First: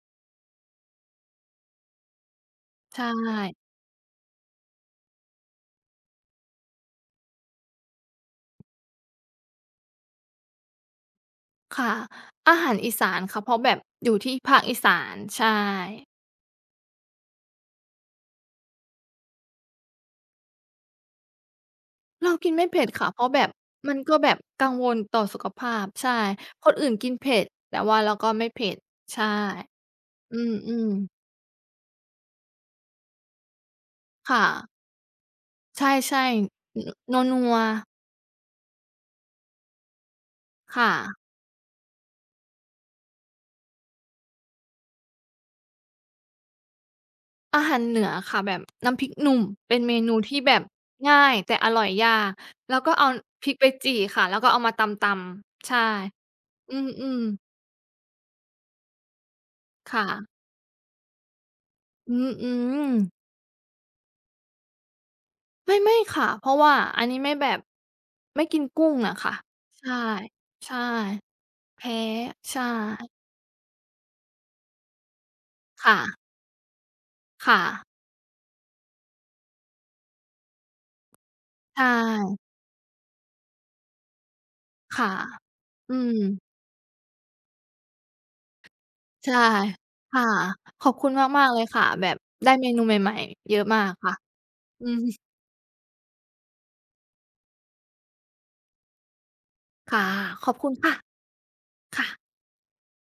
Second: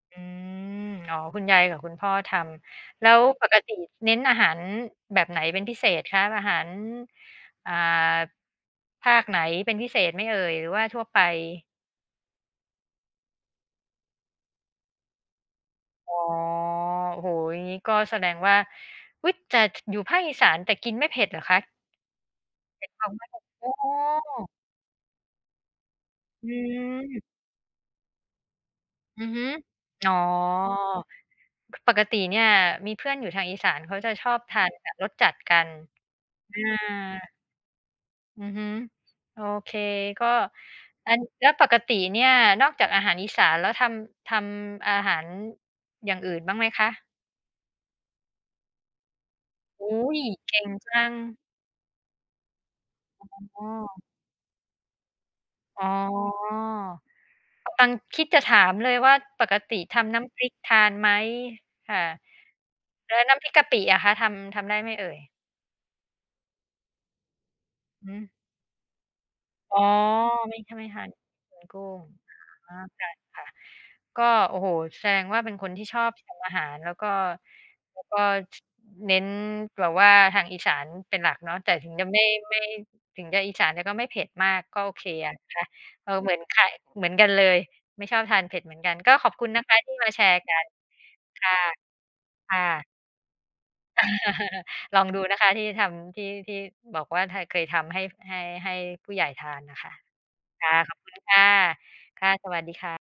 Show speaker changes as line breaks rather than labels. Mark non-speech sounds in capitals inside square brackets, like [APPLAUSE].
อืม อ๋อ คุณยายกับคุณพ่อท
ใช
ำ แล้วป
่
กติเน้นอาหารแบบไหนเป็นพิเศษคะ อาหาร อ่า ภาคไหนเป็นพิเศษไหมเอ่ย หรือว่าทั่วไป?
ค่ะ อาหารอีสานค่ะ เพราะแบบ อยู่ที่ภาคอีสาน ใช่
อ๋อ โอ้โฮ งี้ก็แสดงว่า อุ๊ย! จะ อยู่ภาคอีสาน แต่กินไม่เผ็ดเหรอคะ?
เรากินไม่เผ็ดค่ะ เพราะแบบ
[UNINTELLIGIBLE] โอ้
มันก็แบบกังวลต่อสุขภาพ ใช่
อื
คนอื่นกิน
อ
เผ็ด แต่ว่าเราก็ไม่เผ็ด ใช
อื
่
อฮึ อ๋อ
อือ ๆ
ปกติเนี่ยมีเพื่อนอยู่ทางอีสานเขาจะช
ค
อ
่
บท
ะ
านแบบรสจัดกัน
ใช่
อา
ๆ น นัว ๆ
อือฮึ โอเค ก็
ค่
อ
ะ
ัน แล้วปกติเนี่ย นอกจากอาหารอีสานแล้วทำ ทำอาหาร อย่างอื่นบ้างไหมคะ?
อาหารเหนือค่ะ แบบน้ำพริกหนุ่มเป็น
โอ้
เม
โ
น
ฮ
ูที่แ
เ
บ
ก่
บ
งจั
ง
ง
่าย แต่อร่อยยาก แล้วก็ เอาพริก
อ๋
ไปจี่
อ
ค่ะ แล้วก็เอามาตำ ๆ ใช่
อ๋อ
อืม ๆ
ตัง คิดจะถามเลยว่า ปกติ
ค
ท
่
ำน้
ะ
ำพริกทานไหมค่ะ?
อือ
แล
ๆ
้วน้ำพริกกะปิอะคะ ทำ ทำได้ไหมเอ่ย?
ไม่ ๆ ค่ะ เพราะว่าอันนี้ไม่แบบ
หือ
ไม่กินกุ้งอะค่ะ
อ๋อ
ใช่
ไม่ ท
ใช่
ไม่ทาน อืม ก
แ
ุ
พ
้
้
ง
ใช
อ๋อ ค
่
่ะ ๆ ก็ โอ้โฮ แสดงว่าเป็นคนที่
ค่
ชอบ
ะ
ทำอาหาร แล้วก็
ค่ะ
แล้วก็ ช เน้นแบบว่าทางอีสานเป็นหลักเนาะ แต่
ใช
ถึงจะไม่
่
ไม่ ถึงจะอีสาน แต่ก็ไม่เผ็ดมาก ก็โอ
ค
เค
่ะ
อะ นะคะ
อื
เอ่อ เหมือน
ม
ไข่ เหมือนกันเลย ไม่ชอบทานเผ็ดเหมือนกัน ก็ข
ใช
อบ
่
คุณนะคะที่มา
ค
แ
่
ช
ะ
ร์กัน
ขอบคุณ
ค
มาก
่ะ
ๆ เลยค่ะ แบบ ได้
ค่
เมนู
ะ
ใหม่ ๆ เยอะมากค่ะ อื
[LAUGHS] ลอง
อ
ดูนะคะที่ทำ ที่ ที่บอกว่า ถ้าเคยทำให้ ให้ ให้ผู้ใหญ่ทานอะค่ะ
ค่ะ ขอบ
ค
คุ
่
ณ
ะ
ค่
ข
ะ
อบคุณค่ะ
ค่ะ
ค่ะ สวัสดีค่ะ